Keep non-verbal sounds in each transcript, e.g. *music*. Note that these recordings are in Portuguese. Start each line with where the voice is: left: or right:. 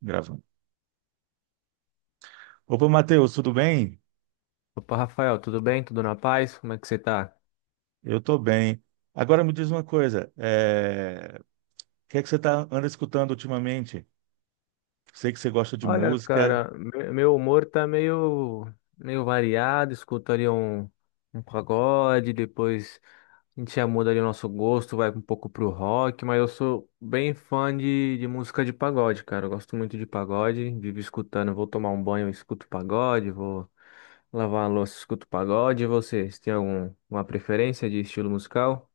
right: Gravando. Opa, Matheus, tudo bem?
left: Opa, Rafael, tudo bem? Tudo na paz? Como é que você tá?
right: Eu tô bem. Agora me diz uma coisa, o que é que você anda escutando ultimamente? Sei que você gosta de
left: Olha,
right: música.
left: cara, meu humor tá meio variado. Escuto ali um pagode, depois a gente já muda ali o nosso gosto, vai um pouco pro rock, mas eu sou bem fã de música de pagode, cara. Eu gosto muito de pagode, vivo escutando. Vou tomar um banho, eu escuto pagode, vou lavar a louça, escuto pagode. E você tem uma preferência de estilo musical?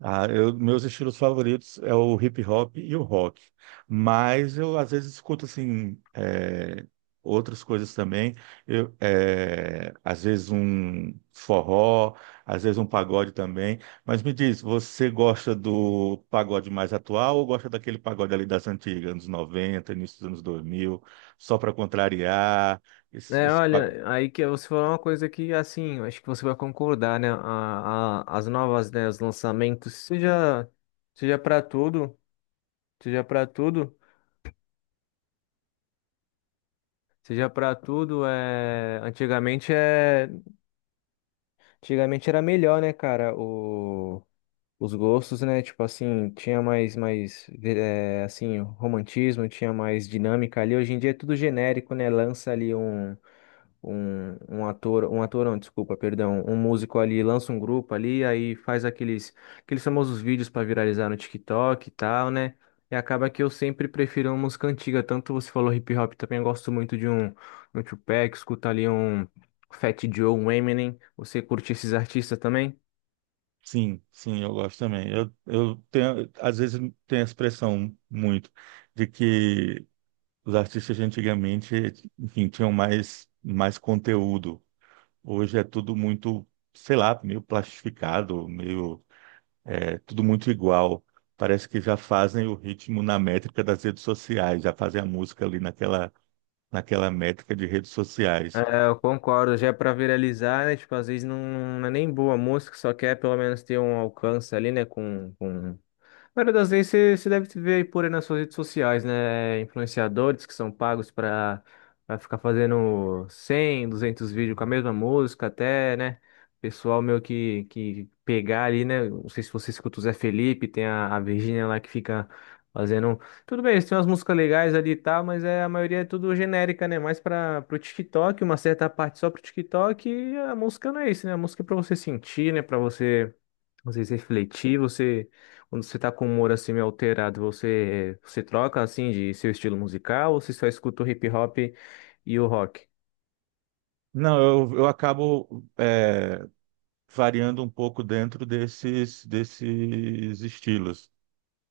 right: Ah, meus estilos favoritos é o hip hop e o rock, mas eu às vezes escuto assim outras coisas também. Eu, às vezes um forró, às vezes um pagode também. Mas me diz, você gosta do pagode mais atual ou gosta daquele pagode ali das antigas, anos 90, início dos anos 2000 só para contrariar? Esse,
left: É,
right: esse
left: olha, aí que você falou uma coisa que, assim, eu acho que você vai concordar, né? As novas, né? Os lançamentos, seja para tudo, seja para tudo, é... Antigamente era melhor, né, cara? Os gostos, né? Tipo assim, tinha mais, assim, romantismo, tinha mais dinâmica ali. Hoje em dia é tudo genérico, né? Lança ali um ator, um ator não, desculpa, perdão, um músico ali lança um grupo ali, aí faz aqueles famosos vídeos para viralizar no TikTok e tal, né? E acaba que eu sempre prefiro uma música antiga, tanto você falou hip hop, também eu gosto muito de um Tupac, escuta ali um Fat Joe, um Eminem, você curte esses artistas também?
right: Sim, sim, eu gosto também. Eu tenho, às vezes tem a expressão muito de que os artistas de antigamente, enfim, tinham mais conteúdo. Hoje é tudo muito, sei lá, meio plastificado, tudo muito igual. Parece que já fazem o ritmo na métrica das redes sociais, já fazem a música ali naquela métrica de redes sociais.
left: É, eu concordo, já é pra viralizar, né? Tipo, às vezes não, não é nem boa a música, só quer pelo menos ter um alcance ali, né? Com maioria das vezes você, deve ver aí por aí nas suas redes sociais, né? Influenciadores que são pagos para ficar fazendo 100 200 vídeos com a mesma música, até, né? Pessoal meu que pegar ali, né? Não sei se você escuta o Zé Felipe, tem a Virgínia lá que fica fazendo. Tudo bem, eles têm umas músicas legais ali e tal, mas a maioria é tudo genérica, né? Mais para o TikTok, uma certa parte só pro TikTok, e a música não é isso, né? A música é pra você sentir, né? Pra você. Vocês refletir, você quando você tá com o humor assim meio alterado, você troca assim de seu estilo musical ou você só escuta o hip hop e o rock?
right: Não, eu acabo, variando um pouco dentro desses estilos.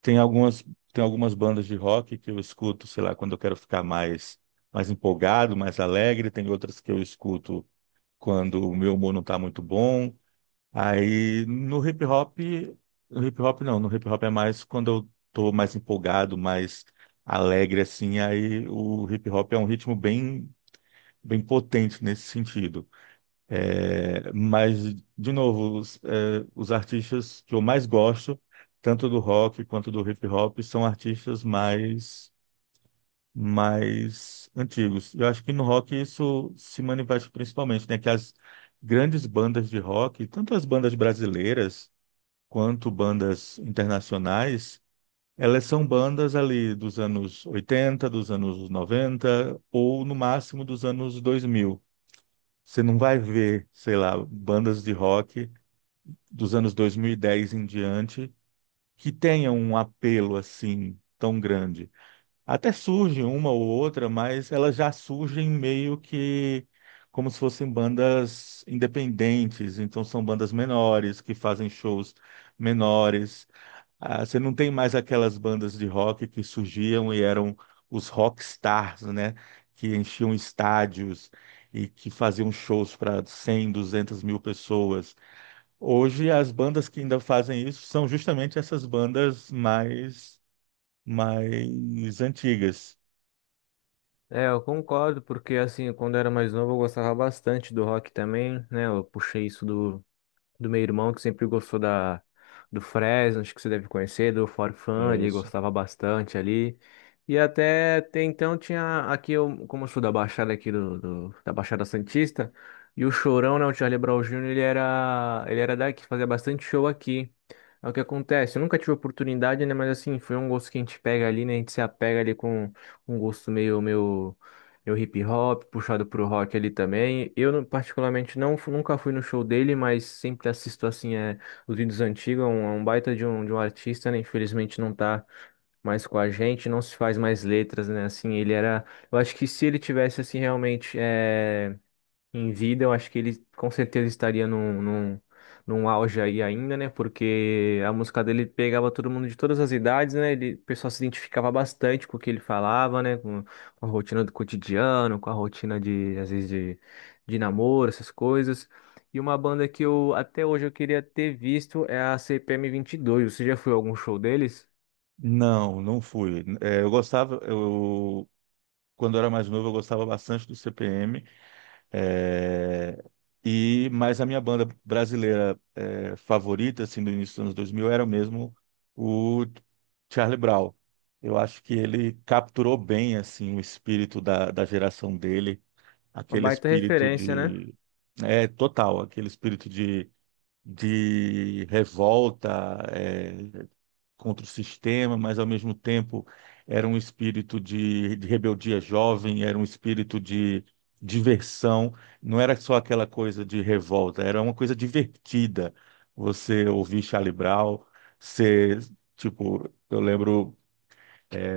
right: Tem algumas, tem algumas bandas de rock que eu escuto, sei lá, quando eu quero ficar mais empolgado, mais alegre, tem outras que eu escuto quando o meu humor não está muito bom. Aí no hip hop, no hip hop não, no hip hop é mais quando eu tô mais empolgado, mais alegre assim, aí o hip hop é um ritmo bem potente nesse sentido. É, mas, de novo, os artistas que eu mais gosto, tanto do rock quanto do hip hop, são artistas mais antigos. Eu acho que no rock isso se manifesta principalmente, né? Que as grandes bandas de rock, tanto as bandas brasileiras quanto bandas internacionais, elas são bandas ali dos anos 80, dos anos 90 ou no máximo dos anos 2000. Você não vai ver, sei lá, bandas de rock dos anos 2010 em diante que tenham um apelo assim tão grande. Até surge uma ou outra, mas elas já surgem meio que como se fossem bandas independentes, então são bandas menores que fazem shows menores. Ah, você não tem mais aquelas bandas de rock que surgiam e eram os rockstars, né? Que enchiam estádios e que faziam shows para 100, 200, 1.000 pessoas. Hoje, as bandas que ainda fazem isso são justamente essas bandas mais antigas.
left: É, eu concordo, porque assim, quando eu era mais novo eu gostava bastante do rock também, né? Eu puxei isso do meu irmão, que sempre gostou do Fresno, acho que você deve conhecer, do Forfã ele
right: Isso.
left: gostava bastante ali. E até então tinha aqui, eu, como eu sou da Baixada aqui da Baixada Santista, e o Chorão, né, o Charlie Brown Jr., ele era daqui, fazia bastante show aqui. É o que acontece, eu nunca tive oportunidade, né, mas assim, foi um gosto que a gente pega ali, né, a gente se apega ali com um gosto meio é o hip hop, puxado pro rock ali também. Eu, não- particularmente, não, nunca fui no show dele, mas sempre assisto, assim, os vídeos antigos. É um baita de um artista, né? Infelizmente não tá mais com a gente, não se faz mais letras, né? Assim, ele era. Eu acho que se ele tivesse, assim, realmente, em vida, eu acho que ele com certeza estaria num auge aí ainda, né? Porque a música dele pegava todo mundo de todas as idades, né? O pessoal se identificava bastante com o que ele falava, né? Com a rotina do cotidiano, com a rotina de, às vezes, de namoro, essas coisas. E uma banda que eu até hoje eu queria ter visto é a CPM 22. Você já foi a algum show deles?
right: Não, não fui. Eu gostava, eu, quando eu era mais novo, eu gostava bastante do CPM. É, mas a minha banda brasileira é, favorita assim do início dos anos 2000 era mesmo o Charlie Brown. Eu acho que ele capturou bem assim o espírito da geração dele,
left: Uma
right: aquele
left: baita
right: espírito
left: referência, né?
right: de é total, aquele espírito de revolta, é, contra o sistema, mas ao mesmo tempo era um espírito de rebeldia jovem, era um espírito de diversão, não era só aquela coisa de revolta, era uma coisa divertida. Você ouvir Charlie Brown, ser, tipo, eu lembro.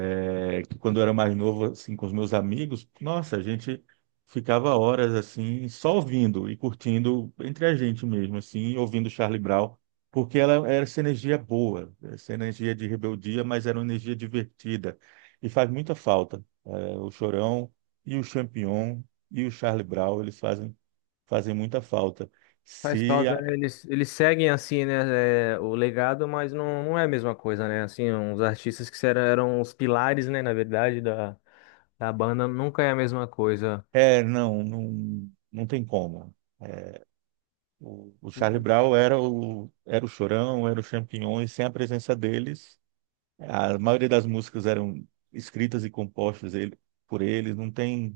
right: É que quando eu era mais novo, assim, com os meus amigos, nossa, a gente ficava horas, assim, só ouvindo e curtindo entre a gente mesmo, assim, ouvindo Charlie Brown, porque ela era essa energia boa, essa energia de rebeldia, mas era uma energia divertida. E faz muita falta. É, o Chorão e o Champignon e o Charlie Brown, eles fazem muita falta.
left: Faz
right: Se
left: falta,
right: a-
left: né? Eles seguem assim, né, o legado, mas não, não é a mesma coisa, né? Assim, os artistas que eram os pilares, né, na verdade, da banda, nunca é a mesma coisa.
right: É, não tem como. O Charlie Brown era era o Chorão, era o Champignon, e sem a presença deles, a maioria das músicas eram escritas e compostas por eles, não tem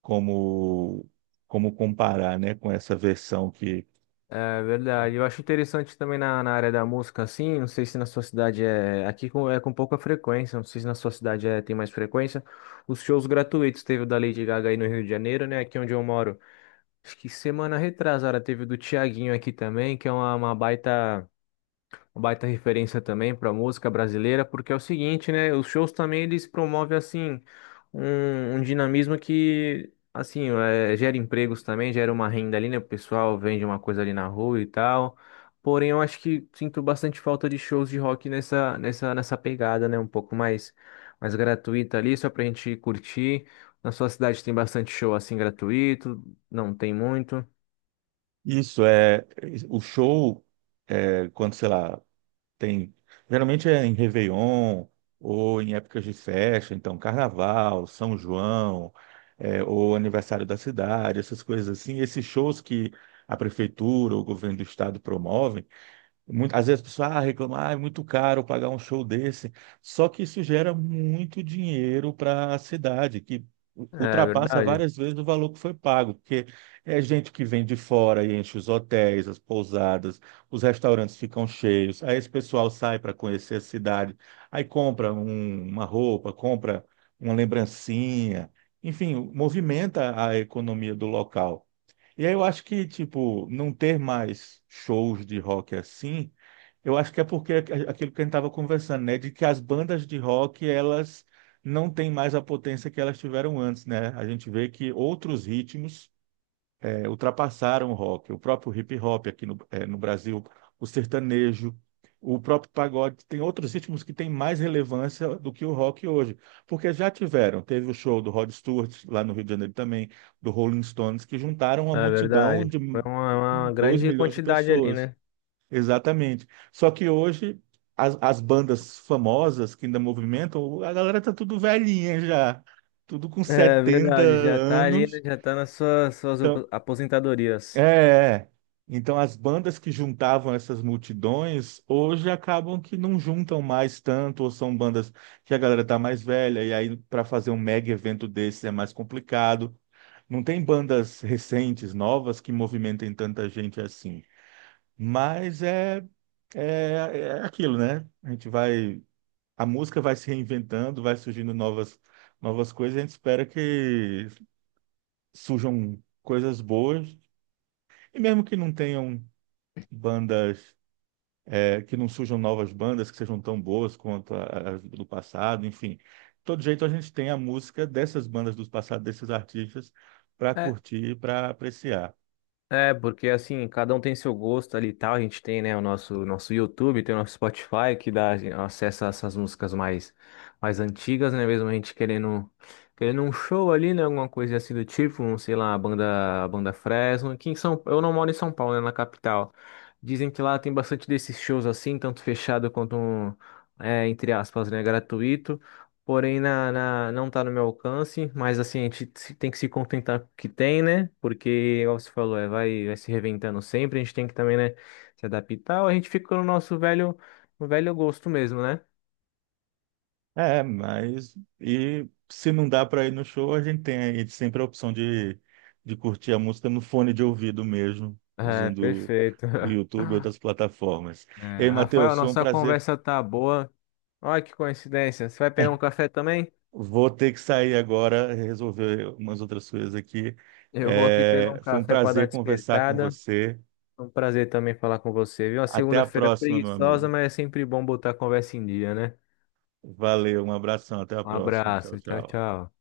right: como, como comparar, né, com essa versão que...
left: É verdade. Eu acho interessante também na área da música, assim, não sei se na sua cidade é. Aqui é com pouca frequência, não sei se na sua cidade é, tem mais frequência. Os shows gratuitos teve o da Lady Gaga aí no Rio de Janeiro, né? Aqui onde eu moro. Acho que semana retrasada teve o do Thiaguinho aqui também, que é uma baita referência também para música brasileira, porque é o seguinte, né? Os shows também eles promovem assim um dinamismo que assim gera empregos também, gera uma renda ali, né? O pessoal vende uma coisa ali na rua e tal. Porém, eu acho que sinto bastante falta de shows de rock nessa pegada, né? Um pouco mais gratuita ali, só pra gente curtir. Na sua cidade tem bastante show assim gratuito? Não tem muito.
right: Isso é... O show, é, quando, sei lá, Tem, geralmente é em Réveillon ou em épocas de festa, então Carnaval, São João, é, ou aniversário da cidade, essas coisas assim. Esses shows que a prefeitura ou o governo do estado promovem muito, às vezes a pessoa ah, reclama, ah, é muito caro pagar um show desse. Só que isso gera muito dinheiro para a cidade, que
left: É
right: ultrapassa
left: verdade,
right: várias vezes o valor que foi pago, porque é gente que vem de fora e enche os hotéis, as pousadas, os restaurantes ficam cheios. Aí esse pessoal sai para conhecer a cidade, aí compra uma roupa, compra uma lembrancinha, enfim, movimenta a economia do local. E aí eu acho que, tipo, não ter mais shows de rock assim eu acho que é porque aquilo que a gente estava conversando, né? De que as bandas de rock, elas não têm mais a potência que elas tiveram antes, né? A gente vê que outros ritmos ultrapassaram o rock. O próprio hip hop aqui no Brasil, o sertanejo, o próprio pagode. Tem outros ritmos que têm mais relevância do que o rock hoje. Porque já tiveram. Teve o show do Rod Stewart, lá no Rio de Janeiro também, do Rolling Stones, que juntaram uma
left: é
right: multidão
left: verdade.
right: de
left: Foi uma
right: 2
left: grande
right: milhões de
left: quantidade ali,
right: pessoas.
left: né?
right: Exatamente. Só que hoje as bandas famosas que ainda movimentam, a galera tá tudo velhinha já, tudo com
left: É
right: 70
left: verdade, já tá ali, né,
right: anos.
left: já tá nas suas, suas
right: Então,
left: op-
right: é,
left: aposentadorias.
right: é. Então as bandas que juntavam essas multidões hoje acabam que não juntam mais tanto, ou são bandas que a galera tá mais velha, e aí para fazer um mega evento desse é mais complicado. Não tem bandas recentes, novas, que movimentem tanta gente assim. Mas é, é aquilo, né? A música vai se reinventando, vai surgindo novas coisas, e a gente espera que surjam coisas boas, e mesmo que não tenham bandas, é, que não surjam novas bandas que sejam tão boas quanto as do passado, enfim. De todo jeito, a gente tem a música dessas bandas do passado, desses artistas, para
left: É,
right: curtir, para apreciar.
left: é, porque assim, cada um tem seu gosto ali e tal. A gente tem, né, o nosso YouTube, tem o nosso Spotify, que dá assim, acesso a essas músicas mais antigas, né? Mesmo a gente querendo um show ali, né? Alguma coisa assim do tipo, sei lá, a banda Fresno. Eu não moro em São Paulo, né? Na capital. Dizem que lá tem bastante desses shows assim, tanto fechado quanto, entre aspas, né, gratuito. Porém, não está no meu alcance, mas assim, a gente tem que se contentar com o que tem, né? Porque, igual você falou, vai se reinventando sempre, a gente tem que também, né, se adaptar, ou a gente fica no velho gosto mesmo, né?
right: É, mas e se não dá para ir no show, a gente tem aí sempre a opção de curtir a música no fone de ouvido mesmo,
left: É,
right: usando
left: perfeito.
right: o
left: *laughs*
right: YouTube e outras plataformas. Ei,
left: É, Rafael,
right: Matheus, foi um
left: nossa
right: prazer.
left: conversa tá boa. Olha que coincidência. Você vai pegar um café também?
right: Vou ter que sair agora, resolver umas outras coisas aqui.
left: Eu vou aqui pegar
right: É,
left: um
right: foi um
left: café para dar uma
right: prazer conversar com
left: despertada.
right: você.
left: Foi um prazer também falar com você, viu? Uma
right: Até a
left: segunda-feira é
right: próxima, meu
left: preguiçosa,
right: amigo.
left: mas é sempre bom botar a conversa em dia, né?
right: Valeu, um abração, até a
left: Um
right: próxima. Tchau,
left: abraço, tchau,
right: tchau.
left: tchau.